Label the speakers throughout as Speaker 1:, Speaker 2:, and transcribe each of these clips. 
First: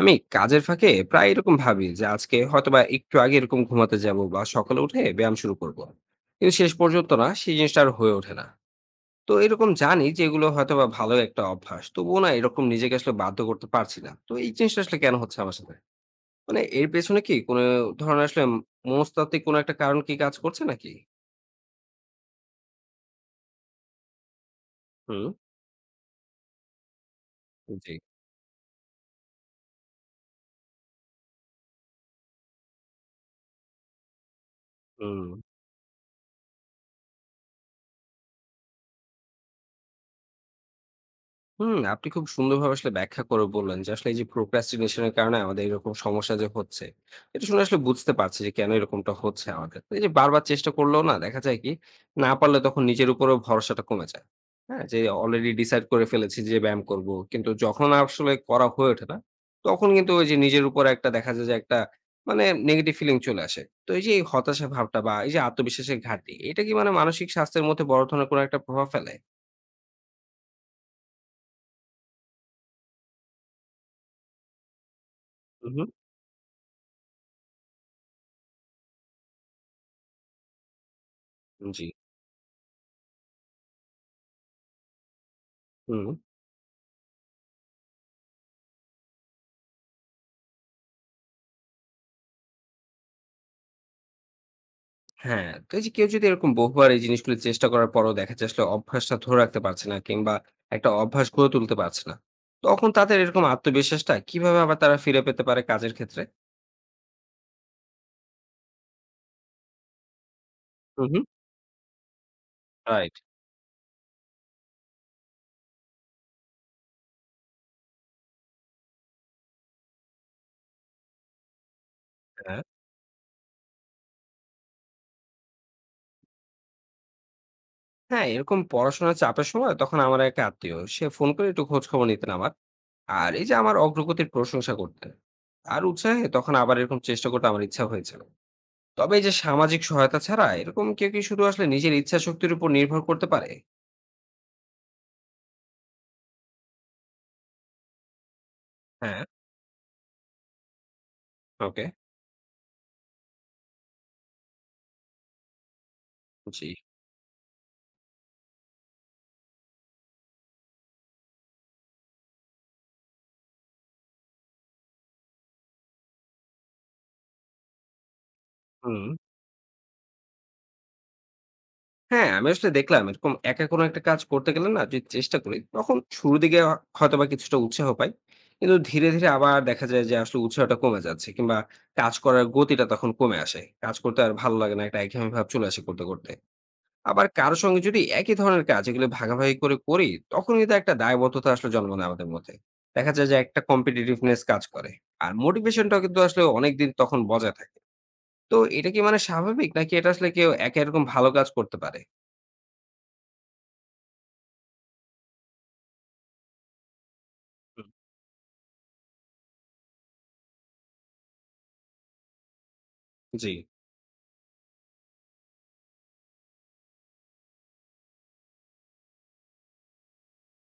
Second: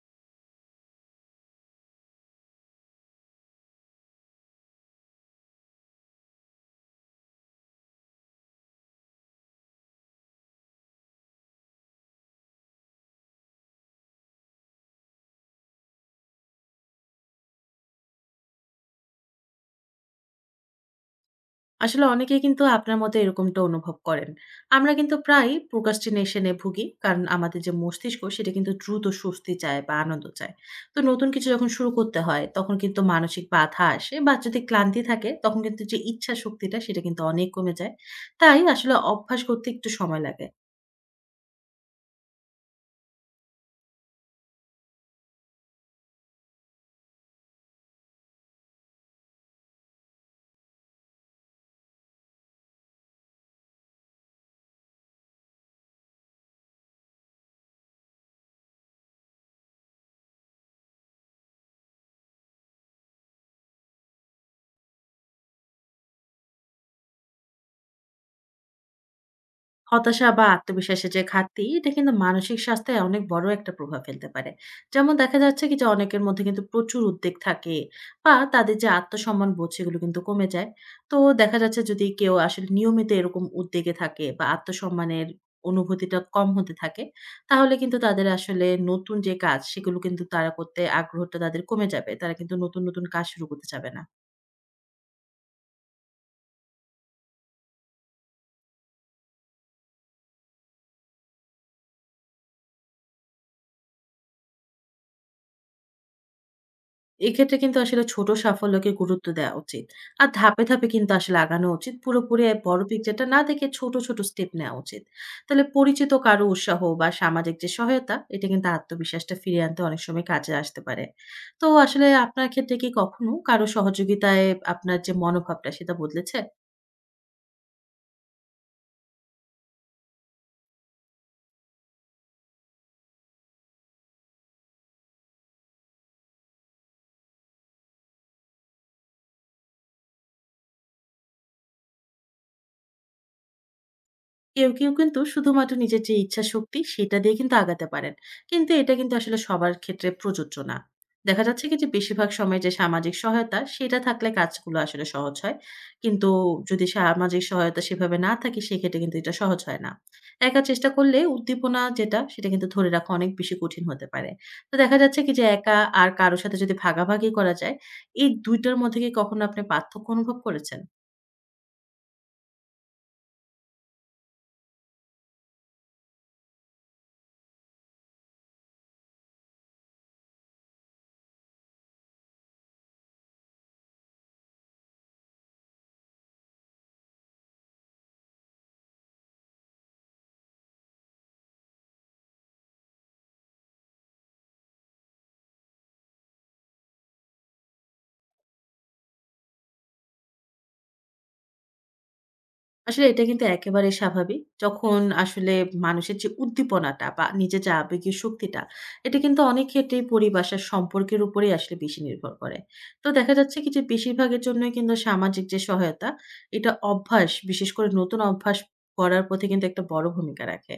Speaker 1: আমি কাজের ফাঁকে প্রায় এরকম ভাবি যে আজকে হয়তোবা একটু আগে এরকম ঘুমাতে যাব বা সকালে উঠে ব্যায়াম শুরু করব। কিন্তু শেষ পর্যন্ত না সেই জিনিসটা আর হয়ে ওঠে না। তো এরকম জানি যে এগুলো হয়তোবা ভালো একটা অভ্যাস, তবুও না এরকম নিজেকে আসলে বাধ্য করতে পারছি না। তো এই জিনিসটা আসলে কেন হচ্ছে আমার সাথে? মানে এর পেছনে কি কোনো ধরনের আসলে মনস্তাত্ত্বিক কোনো একটা কারণ কি কাজ করছে নাকি?
Speaker 2: আসলে অনেকেই কিন্তু আপনার মতো এরকমটা অনুভব করেন। আমরা কিন্তু
Speaker 1: হুম।
Speaker 2: প্রায়ই procrastination এ ভুগি। কারণ আমাদের যে
Speaker 1: জি।
Speaker 2: মস্তিষ্ক সেটা কিন্তু দ্রুত স্বস্তি চায় বা আনন্দ চায়। তো নতুন কিছু যখন শুরু করতে হয় তখন কিন্তু মানসিক বাধা আসে বা যদি ক্লান্তি থাকে
Speaker 1: হুম।
Speaker 2: তখন কিন্তু যে ইচ্ছা শক্তিটা সেটা কিন্তু অনেক কমে যায়। তাই আসলে অভ্যাস করতে একটু সময় লাগে।
Speaker 1: হুম, আপনি খুব সুন্দরভাবে আসলে ব্যাখ্যা করে বললেন যে আসলে এই যে procrastination এর কারণে আমাদের এরকম সমস্যা যে হচ্ছে, এটা শুনে আসলে বুঝতে পারছি যে কেন এরকমটা হচ্ছে আমাদের। তো এই যে বারবার চেষ্টা করলেও না দেখা যায় কি, না পারলে তখন নিজের উপরেও ভরসাটা কমে যায়। হ্যাঁ? যে অলরেডি ডিসাইড করে ফেলেছি যে ব্যায়াম করব। কিন্তু যখন আসলে করা হয়ে ওঠে না, তখন কিন্তু ওই যে নিজের উপরে একটা দেখা যায় যে একটা মানে নেগেটিভ ফিলিং চলে আসে। তো এই যে এই হতাশা ভাবটা বা এই যে আত্মবিশ্বাসের ঘাটতি, এটা কি মানে মানসিক স্বাস্থ্যের মধ্যে বড় ধরনের কোনো একটা প্রভাব ফেলে?
Speaker 2: হতাশা বা আত্মবিশ্বাসের যে ঘাটতি এটা কিন্তু মানসিক স্বাস্থ্যে অনেক বড় একটা প্রভাব ফেলতে পারে। যেমন দেখা যাচ্ছে
Speaker 1: হুম,
Speaker 2: কি যে
Speaker 1: হুম।
Speaker 2: অনেকের মধ্যে কিন্তু প্রচুর উদ্বেগ থাকে বা তাদের যে আত্মসম্মান বোধ সেগুলো কিন্তু কমে যায়। তো দেখা যাচ্ছে
Speaker 1: জি,
Speaker 2: যদি কেউ আসলে নিয়মিত এরকম উদ্বেগে থাকে বা আত্মসম্মানের
Speaker 1: হুম।
Speaker 2: অনুভূতিটা কম হতে থাকে তাহলে কিন্তু তাদের আসলে নতুন যে কাজ সেগুলো কিন্তু তারা করতে আগ্রহটা তাদের কমে যাবে, তারা কিন্তু নতুন নতুন কাজ শুরু করতে যাবে না।
Speaker 1: হ্যাঁ, তো এই যে কেউ যদি এরকম বহুবার এই জিনিসগুলো চেষ্টা করার পরও দেখা যায় আসলে অভ্যাসটা ধরে রাখতে পারছে না কিংবা একটা অভ্যাস গড়ে তুলতে পারছে না, তখন তাদের এরকম আত্মবিশ্বাসটা কিভাবে আবার তারা ফিরে পেতে পারে কাজের ক্ষেত্রে?
Speaker 2: এক্ষেত্রে কিন্তু আসলে ছোট সাফল্যকে গুরুত্ব দেওয়া উচিত। আর ধাপে, ধাপে
Speaker 1: হু,
Speaker 2: কিন্তু
Speaker 1: হু।
Speaker 2: আসলে আগানো উচিত। পুরোপুরি এ বড়
Speaker 1: রাইট,
Speaker 2: পিকচারটা না দেখে ছোট, ছোট স্টেপ নেওয়া উচিত। তাহলে পরিচিত কারো উৎসাহ বা সামাজিক যে সহায়তা, এটা কিন্তু আত্মবিশ্বাসটা ফিরিয়ে আনতে অনেক সময় কাজে আসতে পারে। তো আসলে আপনার
Speaker 1: হ্যাঁ।
Speaker 2: ক্ষেত্রে কি কখনো কারো সহযোগিতায় আপনার যে মনোভাবটা, সেটা বদলেছে?
Speaker 1: হ্যাঁ, এরকম পড়াশোনার চাপের সময় তখন আমার এক আত্মীয় সে ফোন করে একটু খোঁজখবর নিতেন আমার। আর এই যে আমার অগ্রগতির প্রশংসা করতেন। আর উৎসাহে তখন আবার এরকম চেষ্টা করতে আমার ইচ্ছা হয়েছিল। তবে এই যে সামাজিক সহায়তা ছাড়া এরকম কেউ কি শুধু আসলে নিজের ইচ্ছাশক্তির উপর নির্ভর করতে পারে?
Speaker 2: কেউ কিন্তু শুধুমাত্র নিজের যে ইচ্ছা শক্তি সেটা দিয়ে কিন্তু আগাতে পারেন। কিন্তু এটা কিন্তু
Speaker 1: হ্যাঁ,
Speaker 2: আসলে সবার ক্ষেত্রে প্রযোজ্য না। দেখা যাচ্ছে কি
Speaker 1: ওকে,
Speaker 2: যে বেশিরভাগ সময় যে সামাজিক সহায়তা সেটা থাকলে কাজগুলো আসলে সহজ হয়। কিন্তু
Speaker 1: জি।
Speaker 2: যদি সামাজিক সহায়তা সেভাবে না থাকে সেক্ষেত্রে কিন্তু এটা সহজ হয় না। একা চেষ্টা করলে উদ্দীপনা যেটা সেটা কিন্তু ধরে রাখা অনেক বেশি কঠিন হতে পারে। তো দেখা যাচ্ছে কি যে একা আর কারো সাথে যদি ভাগাভাগি করা যায়, এই ২ টার মধ্যে
Speaker 1: হুম।
Speaker 2: কি কখনো আপনি পার্থক্য অনুভব করেছেন?
Speaker 1: হ্যাঁ, আমি আসলে দেখলাম এরকম একা কোনো একটা কাজ করতে গেলে না যদি চেষ্টা করি, তখন শুরুর দিকে হয়তোবা কিছুটা উৎসাহ পাই। কিন্তু ধীরে, ধীরে আবার দেখা যায় যে আসলে উৎসাহটা কমে যাচ্ছে কিংবা কাজ করার গতিটা তখন কমে আসে। কাজ করতে আর ভালো লাগে না, একটা একঘেয়েমি ভাব চলে আসে করতে, করতে। আবার কারো সঙ্গে যদি একই ধরনের কাজ এগুলো ভাগাভাগি করে করি, তখন কিন্তু একটা দায়বদ্ধতা আসলে জন্ম নেয় আমাদের মধ্যে। দেখা যায় যে একটা competitiveness কাজ করে। আর মোটিভেশনটাও কিন্তু আসলে অনেকদিন তখন বজায় থাকে। তো এটা কি মানে স্বাভাবিক নাকি এটা আসলে কেউ একা এরকম ভালো কাজ করতে পারে?
Speaker 2: আসলে এটা কিন্তু একেবারে স্বাভাবিক। যখন আসলে মানুষের যে উদ্দীপনাটা বা নিজের যে
Speaker 1: হুম,
Speaker 2: আবেগীয় শক্তিটা, এটা কিন্তু অনেক ক্ষেত্রেই পরিভাষার সম্পর্কের উপরেই আসলে বেশি নির্ভর করে। তো দেখা
Speaker 1: জি।
Speaker 2: যাচ্ছে কি যে বেশিরভাগের জন্যই কিন্তু সামাজিক যে সহায়তা, এটা অভ্যাস, বিশেষ করে নতুন অভ্যাস করার পথে কিন্তু একটা বড় ভূমিকা রাখে।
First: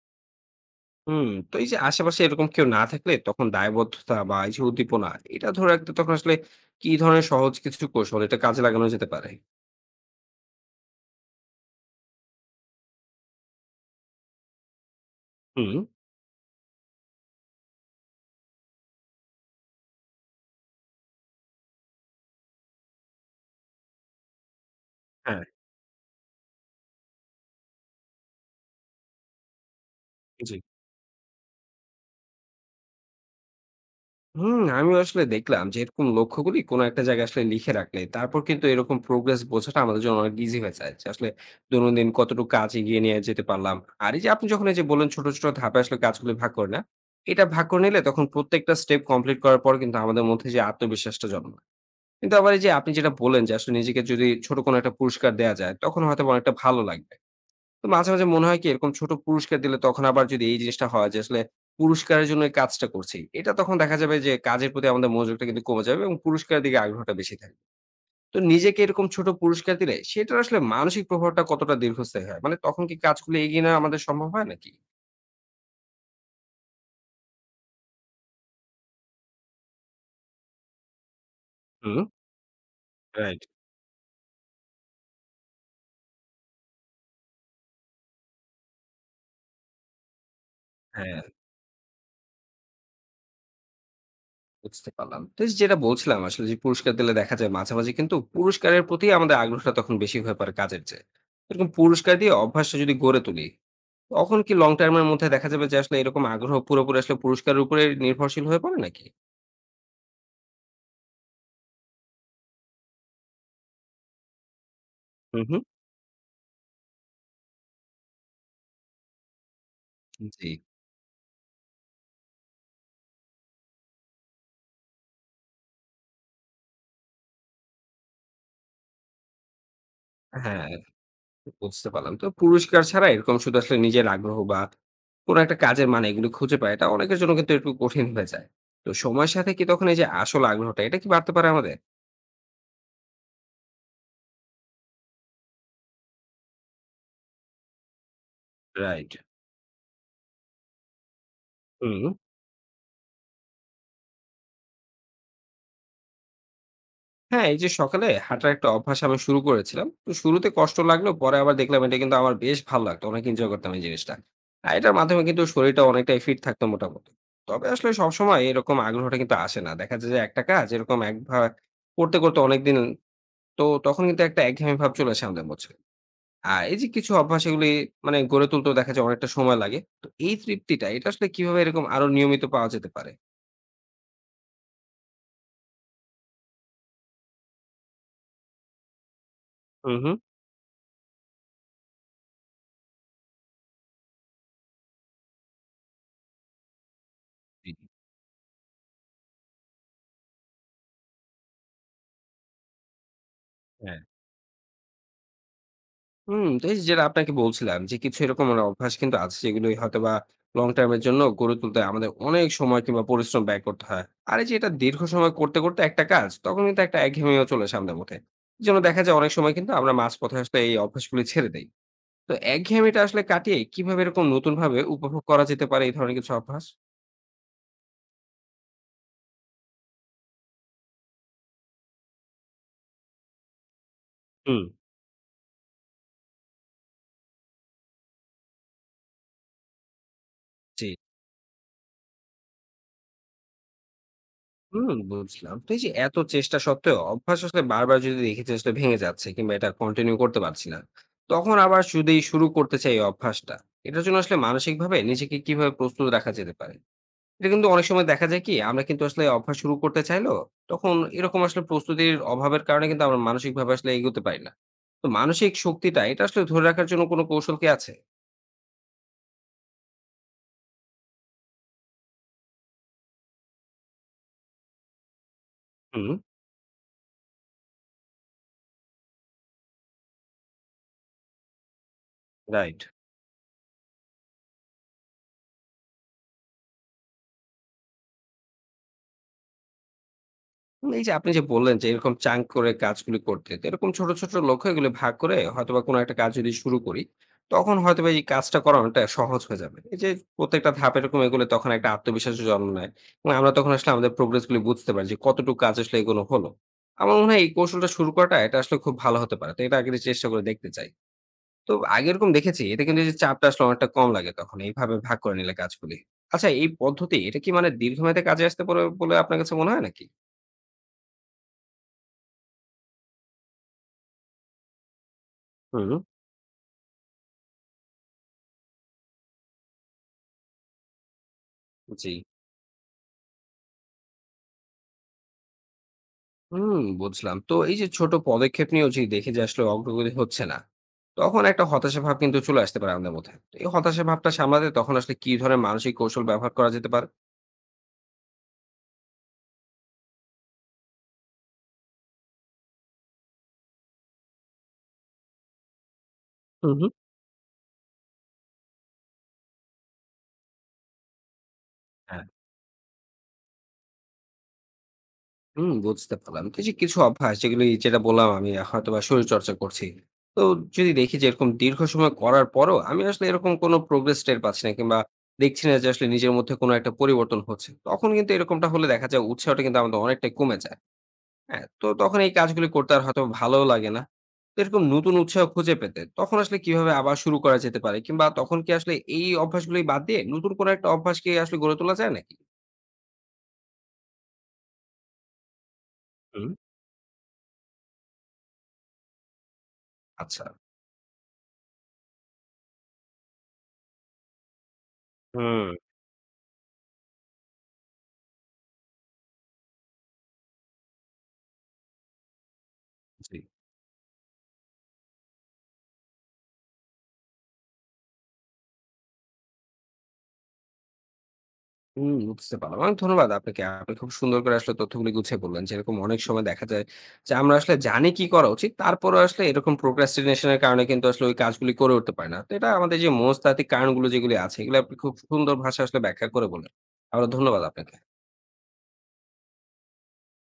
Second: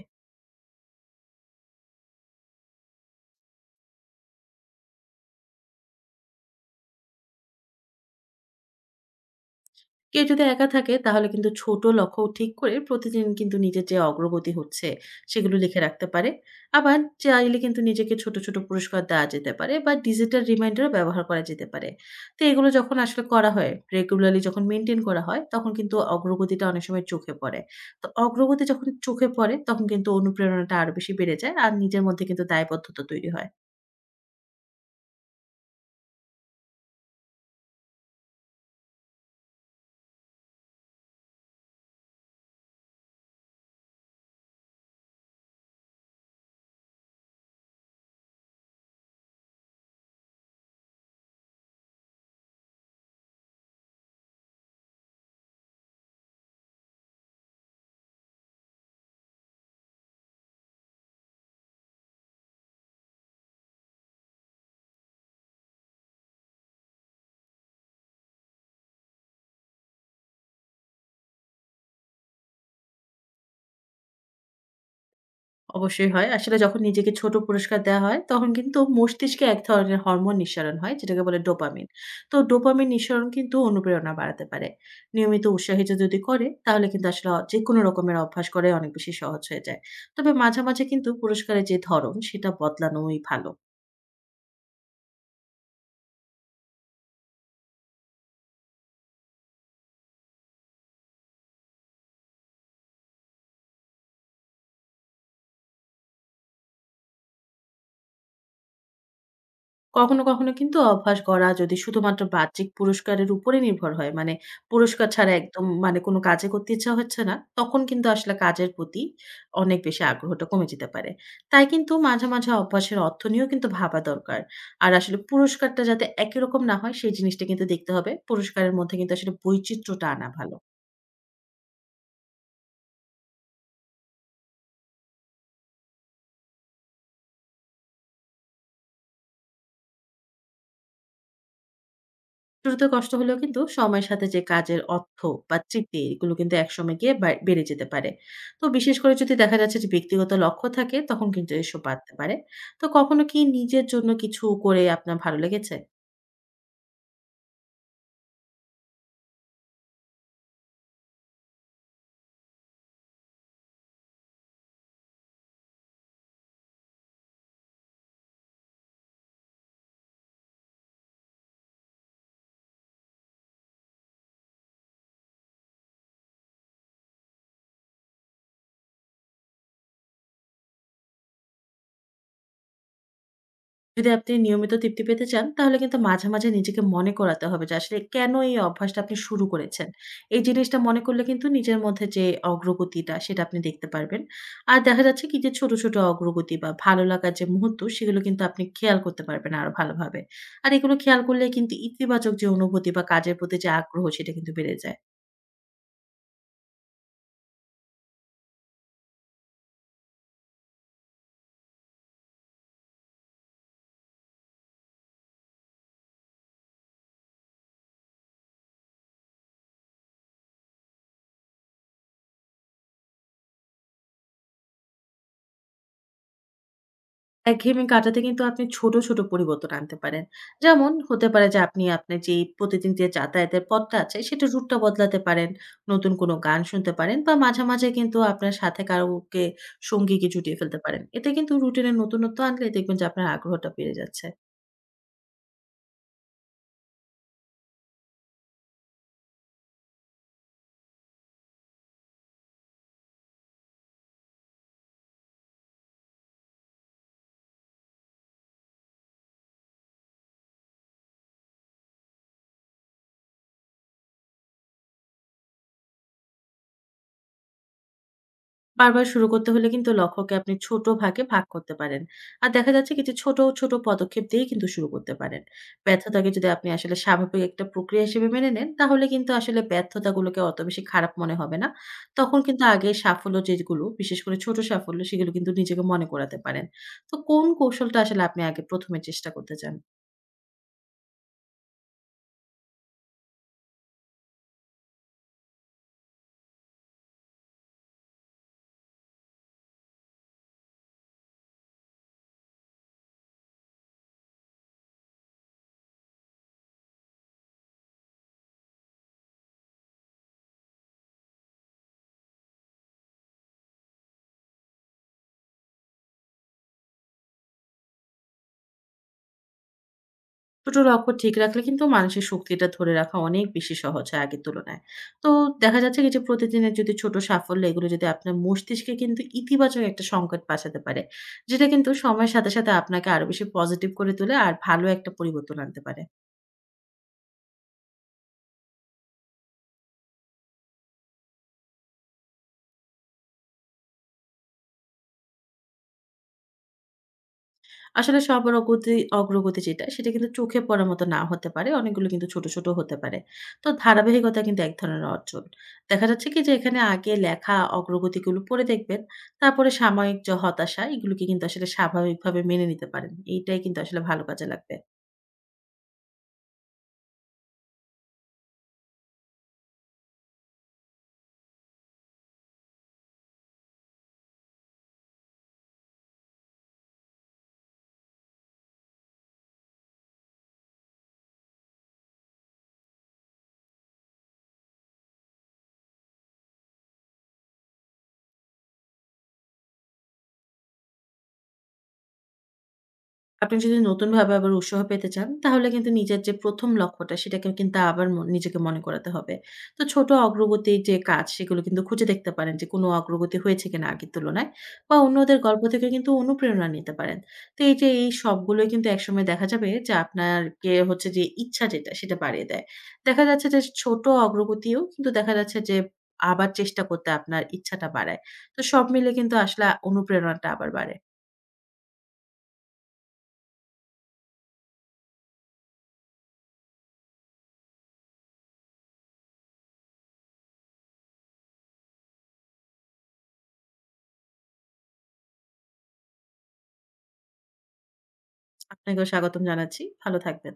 Speaker 1: হুম, তো এই যে আশেপাশে এরকম কেউ না থাকলে তখন দায়বদ্ধতা বা এই যে উদ্দীপনা এটা ধরে রাখতে তখন আসলে কি ধরনের সহজ কিছু কৌশল এটা কাজে লাগানো যেতে পারে?
Speaker 2: কেউ যদি একা থাকে তাহলে কিন্তু ছোট লক্ষ্য ঠিক করে প্রতিদিন কিন্তু নিজের যে অগ্রগতি হচ্ছে সেগুলো
Speaker 1: হুম,
Speaker 2: লিখে রাখতে পারে। আবার চাইলে কিন্তু নিজেকে ছোট ছোট পুরস্কার দেওয়া যেতে পারে বা ডিজিটাল রিমাইন্ডারও ব্যবহার করা যেতে পারে। তো এগুলো যখন আসলে করা হয়, রেগুলারলি যখন মেনটেন করা হয়
Speaker 1: হ্যাঁ,
Speaker 2: তখন কিন্তু অগ্রগতিটা অনেক সময় চোখে পড়ে। তো অগ্রগতি যখন চোখে পড়ে তখন কিন্তু
Speaker 1: জি।
Speaker 2: অনুপ্রেরণাটা আরো বেশি বেড়ে যায় আর নিজের মধ্যে কিন্তু দায়বদ্ধতা তৈরি হয়।
Speaker 1: হুম, আমিও আসলে দেখলাম যে এরকম লক্ষ্যগুলি কোনো একটা জায়গায় আসলে লিখে রাখলে তারপর কিন্তু এরকম প্রোগ্রেস বোঝাটা আমাদের জন্য অনেক ইজি হয়ে যায়। যে আসলে দৈনন্দিন কতটুকু কাজ এগিয়ে নিয়ে যেতে পারলাম। আর এই যে আপনি যখন এই যে বললেন ছোট, ছোট ধাপে আসলে কাজগুলো ভাগ করে নেন। এটা ভাগ করে নিলে তখন প্রত্যেকটা স্টেপ কমপ্লিট করার পর কিন্তু আমাদের মধ্যে যে আত্মবিশ্বাসটা জন্মায়। কিন্তু আবার এই যে আপনি যেটা বললেন যে আসলে নিজেকে যদি ছোট কোনো একটা পুরস্কার দেয়া যায়, তখন হয়তো বা অনেকটা ভালো লাগবে। তো মাঝে, মাঝে মনে হয় কি এরকম ছোট পুরস্কার দিলে তখন আবার যদি এই জিনিসটা হয় যে আসলে পুরস্কারের জন্য এই কাজটা করছি। এটা তখন দেখা যাবে যে কাজের প্রতি আমাদের মনোযোগটা কিন্তু কমে যাবে এবং পুরস্কারের দিকে আগ্রহটা বেশি থাকবে। তো নিজেকে এরকম ছোট পুরস্কার দিলে সেটার আসলে মানসিক প্রভাবটা কতটা দীর্ঘস্থায়ী হয়? মানে তখন কি কাজগুলো এগিয়ে নেওয়া আমাদের সম্ভব হয় নাকি?
Speaker 2: অবশ্যই হয়। আসলে যখন নিজেকে ছোট পুরস্কার দেওয়া হয়, তখন কিন্তু মস্তিষ্কে এক ধরনের হরমোন নিঃসরণ হয়, যেটাকে বলে ডোপামিন।
Speaker 1: হুম,
Speaker 2: তো ডোপামিন নিঃসরণ
Speaker 1: রাইট।
Speaker 2: কিন্তু অনুপ্রেরণা বাড়াতে পারে। নিয়মিত উৎসাহিত যদি করে, তাহলে কিন্তু আসলে যেকোনো রকমের অভ্যাস করাই অনেক বেশি সহজ হয়ে যায়। তবে মাঝে, মাঝে কিন্তু
Speaker 1: হ্যাঁ।
Speaker 2: পুরস্কারের যে ধরন, সেটা বদলানোই ভালো।
Speaker 1: বুঝতে পারলাম। তো এই যে যেটা বলছিলাম আসলে যে পুরস্কার দিলে দেখা যায় মাঝে, মাঝে কিন্তু পুরস্কারের প্রতি আমাদের আগ্রহটা তখন বেশি হয়ে পড়ে কাজের চেয়ে। এরকম পুরস্কার দিয়ে অভ্যাসটা যদি গড়ে তুলি, তখন কি লং টার্ম এর মধ্যে দেখা যাবে যে আসলে এরকম আগ্রহ পুরোপুরি আসলে পুরস্কারের উপরে নির্ভরশীল হয়ে পড়ে নাকি?
Speaker 2: কখনো কিন্তু অভ্যাস গড়া যদি শুধুমাত্র বাহ্যিক পুরস্কারের উপরে নির্ভর হয়, মানে পুরস্কার ছাড়া
Speaker 1: হুম, হুম।
Speaker 2: একদম মানে কোনো কাজই করতে ইচ্ছা হচ্ছে না, তখন কিন্তু আসলে কাজের প্রতি অনেক বেশি আগ্রহটা
Speaker 1: জি।
Speaker 2: কমে যেতে পারে। তাই কিন্তু মাঝে, মাঝে অভ্যাসের অর্থ নিয়েও কিন্তু ভাবা দরকার। আর আসলে পুরস্কারটা যাতে একই রকম না হয় সেই জিনিসটা কিন্তু দেখতে হবে। পুরস্কারের মধ্যে কিন্তু আসলে বৈচিত্র্যটা আনা ভালো।
Speaker 1: হ্যাঁ, বুঝতে পারলাম। তো পুরস্কার ছাড়া এরকম শুধু আসলে নিজের আগ্রহ বা কোনো একটা কাজের মানে এগুলো খুঁজে পায় এটা অনেকের জন্য কিন্তু একটু কঠিন হয়ে যায়। তো সময়ের সাথে কি তখন এই যে আসল আগ্রহটা এটা কি বাড়তে পারে আমাদের?
Speaker 2: শুরুতে কষ্ট হলেও কিন্তু সময়ের সাথে যে কাজের অর্থ বা তৃপ্তি এগুলো কিন্তু একসময় গিয়ে বেড়ে যেতে পারে। তো বিশেষ
Speaker 1: রাইট।
Speaker 2: করে যদি দেখা যাচ্ছে যে ব্যক্তিগত লক্ষ্য থাকে তখন কিন্তু এসব বাড়তে
Speaker 1: হুম।
Speaker 2: পারে। তো কখনো কি নিজের জন্য কিছু করে আপনার ভালো লেগেছে?
Speaker 1: হ্যাঁ, এই যে সকালে হাঁটার একটা অভ্যাস আমি শুরু করেছিলাম। তো শুরুতে কষ্ট লাগলেও পরে আবার দেখলাম এটা কিন্তু আমার বেশ ভালো লাগতো। অনেক এনজয় করতাম এই জিনিসটা। আর এটার মাধ্যমে কিন্তু শরীরটা অনেকটাই ফিট থাকতো মোটামুটি। তবে আসলে সবসময় এরকম আগ্রহটা কিন্তু আসে না। দেখা যায় যে একটা কাজ এরকম একভাবে করতে, করতে অনেকদিন, তো তখন কিন্তু একটা একঘেয়েমি ভাব চলে আসে আমাদের মধ্যে। আর এই যে কিছু অভ্যাস এগুলি মানে গড়ে তুলতেও দেখা যায় অনেকটা সময় লাগে। তো এই তৃপ্তিটা এটা আসলে কিভাবে এরকম আরো নিয়মিত পাওয়া যেতে পারে?
Speaker 2: যদি আপনি নিয়মিত তৃপ্তি পেতে চান, তাহলে কিন্তু মাঝে, মাঝে নিজেকে মনে করাতে হবে যে আসলে কেন এই অভ্যাসটা আপনি শুরু করেছেন।
Speaker 1: হু, হু।
Speaker 2: এই জিনিসটা মনে করলে কিন্তু নিজের মধ্যে যে অগ্রগতিটা সেটা আপনি দেখতে পারবেন। আর দেখা যাচ্ছে কি যে ছোট, ছোট অগ্রগতি বা ভালো লাগার যে
Speaker 1: জি।
Speaker 2: মুহূর্ত সেগুলো কিন্তু আপনি খেয়াল করতে পারবেন আরো ভালোভাবে। আর এগুলো খেয়াল করলে কিন্তু ইতিবাচক যে অনুভূতি বা কাজের প্রতি যে
Speaker 1: হ্যাঁ।
Speaker 2: আগ্রহ সেটা কিন্তু বেড়ে যায়।
Speaker 1: হুম, তো এই যে যেটা আপনাকে বলছিলাম যে কিছু এরকম মানে অভ্যাস কিন্তু আছে যেগুলোই হয়তোবা লং টার্ম এর জন্য গড়ে তুলতে আমাদের অনেক সময় কিংবা পরিশ্রম ব্যয় করতে হয়। আর এই যে এটা দীর্ঘ সময় করতে, করতে একটা কাজ তখন কিন্তু একটা একঘেয়েমিও চলে সামনে ওঠে। এজন্য দেখা যায় অনেক সময় কিন্তু আমরা মাঝপথে আসলে এই অভ্যাসগুলি ছেড়ে দেই। তো একঘেয়েমিটা আসলে কাটিয়ে কিভাবে এরকম নতুনভাবে উপভোগ করা যেতে পারে এই ধরনের কিছু অভ্যাস?
Speaker 2: একঘেয়েমি কাটাতে কিন্তু আপনি ছোট, ছোট পরিবর্তন আনতে পারেন। যেমন হতে পারে যে আপনি আপনার যেই প্রতিদিন যে যাতায়াতের পথটা আছে সেটার
Speaker 1: হুম,
Speaker 2: রুটটা বদলাতে পারেন। নতুন কোনো গান শুনতে পারেন বা মাঝে, মাঝে কিন্তু আপনার সাথে কাউকে সঙ্গীকে জুটিয়ে ফেলতে
Speaker 1: জি।
Speaker 2: পারেন। এতে কিন্তু রুটিন এ নতুনত্ব আনলে দেখবেন যে আপনার আগ্রহটা বেড়ে যাচ্ছে।
Speaker 1: হুম, বুঝলাম। তো এই যে এত চেষ্টা সত্ত্বেও অভ্যাস আসলে বারবার যদি দেখি যে আসলে ভেঙে যাচ্ছে কিংবা এটা কন্টিনিউ করতে পারছি না, তখন আবার যদি শুরু করতে চাই এই অভ্যাসটা, এটার জন্য আসলে মানসিকভাবে নিজেকে কিভাবে প্রস্তুত রাখা যেতে পারে? এটা কিন্তু অনেক সময় দেখা যায় কি আমরা কিন্তু আসলে অভ্যাস শুরু করতে চাইলেও তখন এরকম আসলে প্রস্তুতির অভাবের কারণে কিন্তু আমরা মানসিকভাবে আসলে এগোতে পারি না। তো মানসিক শক্তিটা এটা আসলে ধরে রাখার জন্য কোনো কৌশল কি আছে?
Speaker 2: বারবার শুরু করতে হলে কিন্তু লক্ষ্যকে আপনি ছোট ভাগে ভাগ করতে পারেন। আর দেখা যাচ্ছে কিছু ছোট, ছোট পদক্ষেপ দিয়েই কিন্তু শুরু করতে পারেন।
Speaker 1: হুম,
Speaker 2: ব্যর্থতাকে যদি আপনি আসলে স্বাভাবিক একটা প্রক্রিয়া হিসেবে মেনে নেন, তাহলে কিন্তু আসলে ব্যর্থতাগুলোকে অত বেশি খারাপ মনে হবে না। তখন কিন্তু
Speaker 1: রাইট।
Speaker 2: আগে সাফল্য যেগুলো, বিশেষ করে ছোট সাফল্য, সেগুলো কিন্তু নিজেকে মনে করাতে পারেন। তো কোন কৌশলটা আসলে আপনি আগে ১ম এ চেষ্টা করতে চান?
Speaker 1: মানে এই যে আপনি যে বললেন যে এরকম চাঙ্ক করে কাজগুলি করতে, তো এরকম ছোট ছোট লক্ষ্য এগুলো ভাগ করে হয়তোবা কোনো একটা কাজ যদি শুরু করি, তখন হয়তোবা এই কাজটা করানোটা সহজ হয়ে যাবে। এই যে প্রত্যেকটা ধাপ এরকম এগুলো তখন একটা আত্মবিশ্বাস জন্ম নেয় এবং আমরা তখন আসলে আমাদের প্রোগ্রেস গুলি বুঝতে পারি যে কতটুকু কাজ আসলে এগুলো হলো। আমার মনে হয় এই কৌশলটা শুরু করাটা এটা আসলে খুব ভালো হতে পারে, তো এটা আগে থেকে চেষ্টা করে দেখতে চাই। তো আগে এরকম দেখেছি এটা, কিন্তু এই যে চাপটা আসলে অনেকটা কম লাগে তখন এইভাবে ভাগ করে নিলে কাজগুলি। আচ্ছা, এই পদ্ধতি এটা কি মানে দীর্ঘমেয়াদে কাজে আসতে পারে বলে আপনার কাছে মনে হয় নাকি?
Speaker 2: ছোট লক্ষ্য ঠিক রাখলে কিন্তু মানসিক শক্তিটা ধরে রাখা অনেক বেশি সহজ হয় আগের তুলনায়। তো দেখা
Speaker 1: হুম।
Speaker 2: যাচ্ছে কি যে প্রতিদিনের যদি ছোট সাফল্য এগুলো যদি আপনার মস্তিষ্কে কিন্তু ইতিবাচক একটা সংকেত পাঠাতে পারে। যেটা কিন্তু
Speaker 1: জি।
Speaker 2: সময়ের সাথে, সাথে আপনাকে আরো বেশি পজিটিভ করে তোলে আর ভালো একটা পরিবর্তন আনতে পারে।
Speaker 1: হুম। বুঝলাম। তো এই যে ছোট পদক্ষেপ নিয়েও যদি দেখে যে আসলে অগ্রগতি হচ্ছে না, তখন একটা হতাশা ভাব কিন্তু চলে আসতে পারে আমাদের মধ্যে। তো এই হতাশা ভাবটা সামলাতে তখন আসলে কি ধরনের মানসিক কৌশল ব্যবহার করা যেতে পারে?
Speaker 2: আসলে সবার অগ্রগতি যেটা, সেটা কিন্তু চোখে পড়ার মতো না হতে পারে। অনেকগুলো কিন্তু ছোট, ছোট হতে পারে। তো ধারাবাহিকতা কিন্তু এক ধরনের অর্জন। দেখা যাচ্ছে কি যে
Speaker 1: হুম,
Speaker 2: এখানে
Speaker 1: হুম।
Speaker 2: আগে লেখা অগ্রগতিগুলো পড়ে দেখবেন। তারপরে সাময়িক যে হতাশা, এগুলোকে কিন্তু আসলে
Speaker 1: হ্যাঁ।
Speaker 2: স্বাভাবিকভাবে মেনে নিতে পারেন। এইটাই কিন্তু আসলে ভালো কাজে লাগবে।
Speaker 1: হুম, বুঝতে পারলাম। তো এই যে কিছু অভ্যাস যেগুলি, যেটা বললাম আমি হয়তো বা শরীর চর্চা করছি, তো যদি দেখি যে এরকম দীর্ঘ সময় করার পরও আমি আসলে এরকম কোনো প্রোগ্রেস টের পাচ্ছি না কিংবা দেখছি না যে আসলে নিজের মধ্যে কোনো একটা পরিবর্তন হচ্ছে, তখন কিন্তু এরকমটা হলে দেখা যায় উৎসাহটা কিন্তু আমাদের অনেকটাই কমে যায়। হ্যাঁ, তো তখন এই কাজগুলি করতে আর হয়তো ভালোও লাগে না। তো এরকম নতুন উৎসাহ খুঁজে পেতে তখন আসলে কিভাবে আবার শুরু করা যেতে পারে? কিংবা তখন কি আসলে এই অভ্যাসগুলি বাদ দিয়ে নতুন কোনো একটা অভ্যাস কি আসলে গড়ে তোলা যায় নাকি?
Speaker 2: আপনি যদি নতুনভাবে আবার উৎসাহ পেতে চান, তাহলে কিন্তু নিজের যে
Speaker 1: হুম।
Speaker 2: ১ম লক্ষ্যটা সেটাকেও কিন্তু আবার নিজেকে মনে করাতে হবে। তো ছোট
Speaker 1: আচ্ছা।
Speaker 2: অগ্রগতির যে কাজ সেগুলো কিন্তু খুঁজে দেখতে পারেন যে কোনো অগ্রগতি হয়েছে কিনা আগের তুলনায় বা অন্যদের গল্প
Speaker 1: হুম।
Speaker 2: থেকে কিন্তু অনুপ্রেরণা নিতে পারেন। তো এই যে এই সবগুলোই কিন্তু একসময় দেখা যাবে যে আপনারকে হচ্ছে যে ইচ্ছা যেটা সেটা বাড়িয়ে দেয়। দেখা
Speaker 1: জি।
Speaker 2: যাচ্ছে যে ছোট অগ্রগতিও কিন্তু দেখা যাচ্ছে যে আবার চেষ্টা করতে আপনার ইচ্ছাটা বাড়ায়। তো সব মিলে কিন্তু আসলে অনুপ্রেরণাটা আবার বাড়ে।
Speaker 1: হুম, বুঝতে পারলাম। অনেক ধন্যবাদ আপনাকে। আপনি খুব সুন্দর করে আসলে তথ্যগুলি গুছিয়ে বললেন। যে এরকম অনেক সময় দেখা যায় যে আমরা আসলে জানি কি করা উচিত, তারপরেও আসলে এরকম procrastination এর কারণে কিন্তু আসলে ওই কাজগুলি করে উঠতে পারি না। তো এটা আমাদের যে মনস্তাত্ত্বিক কারণগুলো যেগুলি আছে, এগুলো আপনি খুব সুন্দর ভাষায় আসলে ব্যাখ্যা করে বললেন। আবারো ধন্যবাদ আপনাকে।
Speaker 2: আপনাকেও স্বাগতম জানাচ্ছি। ভালো থাকবেন।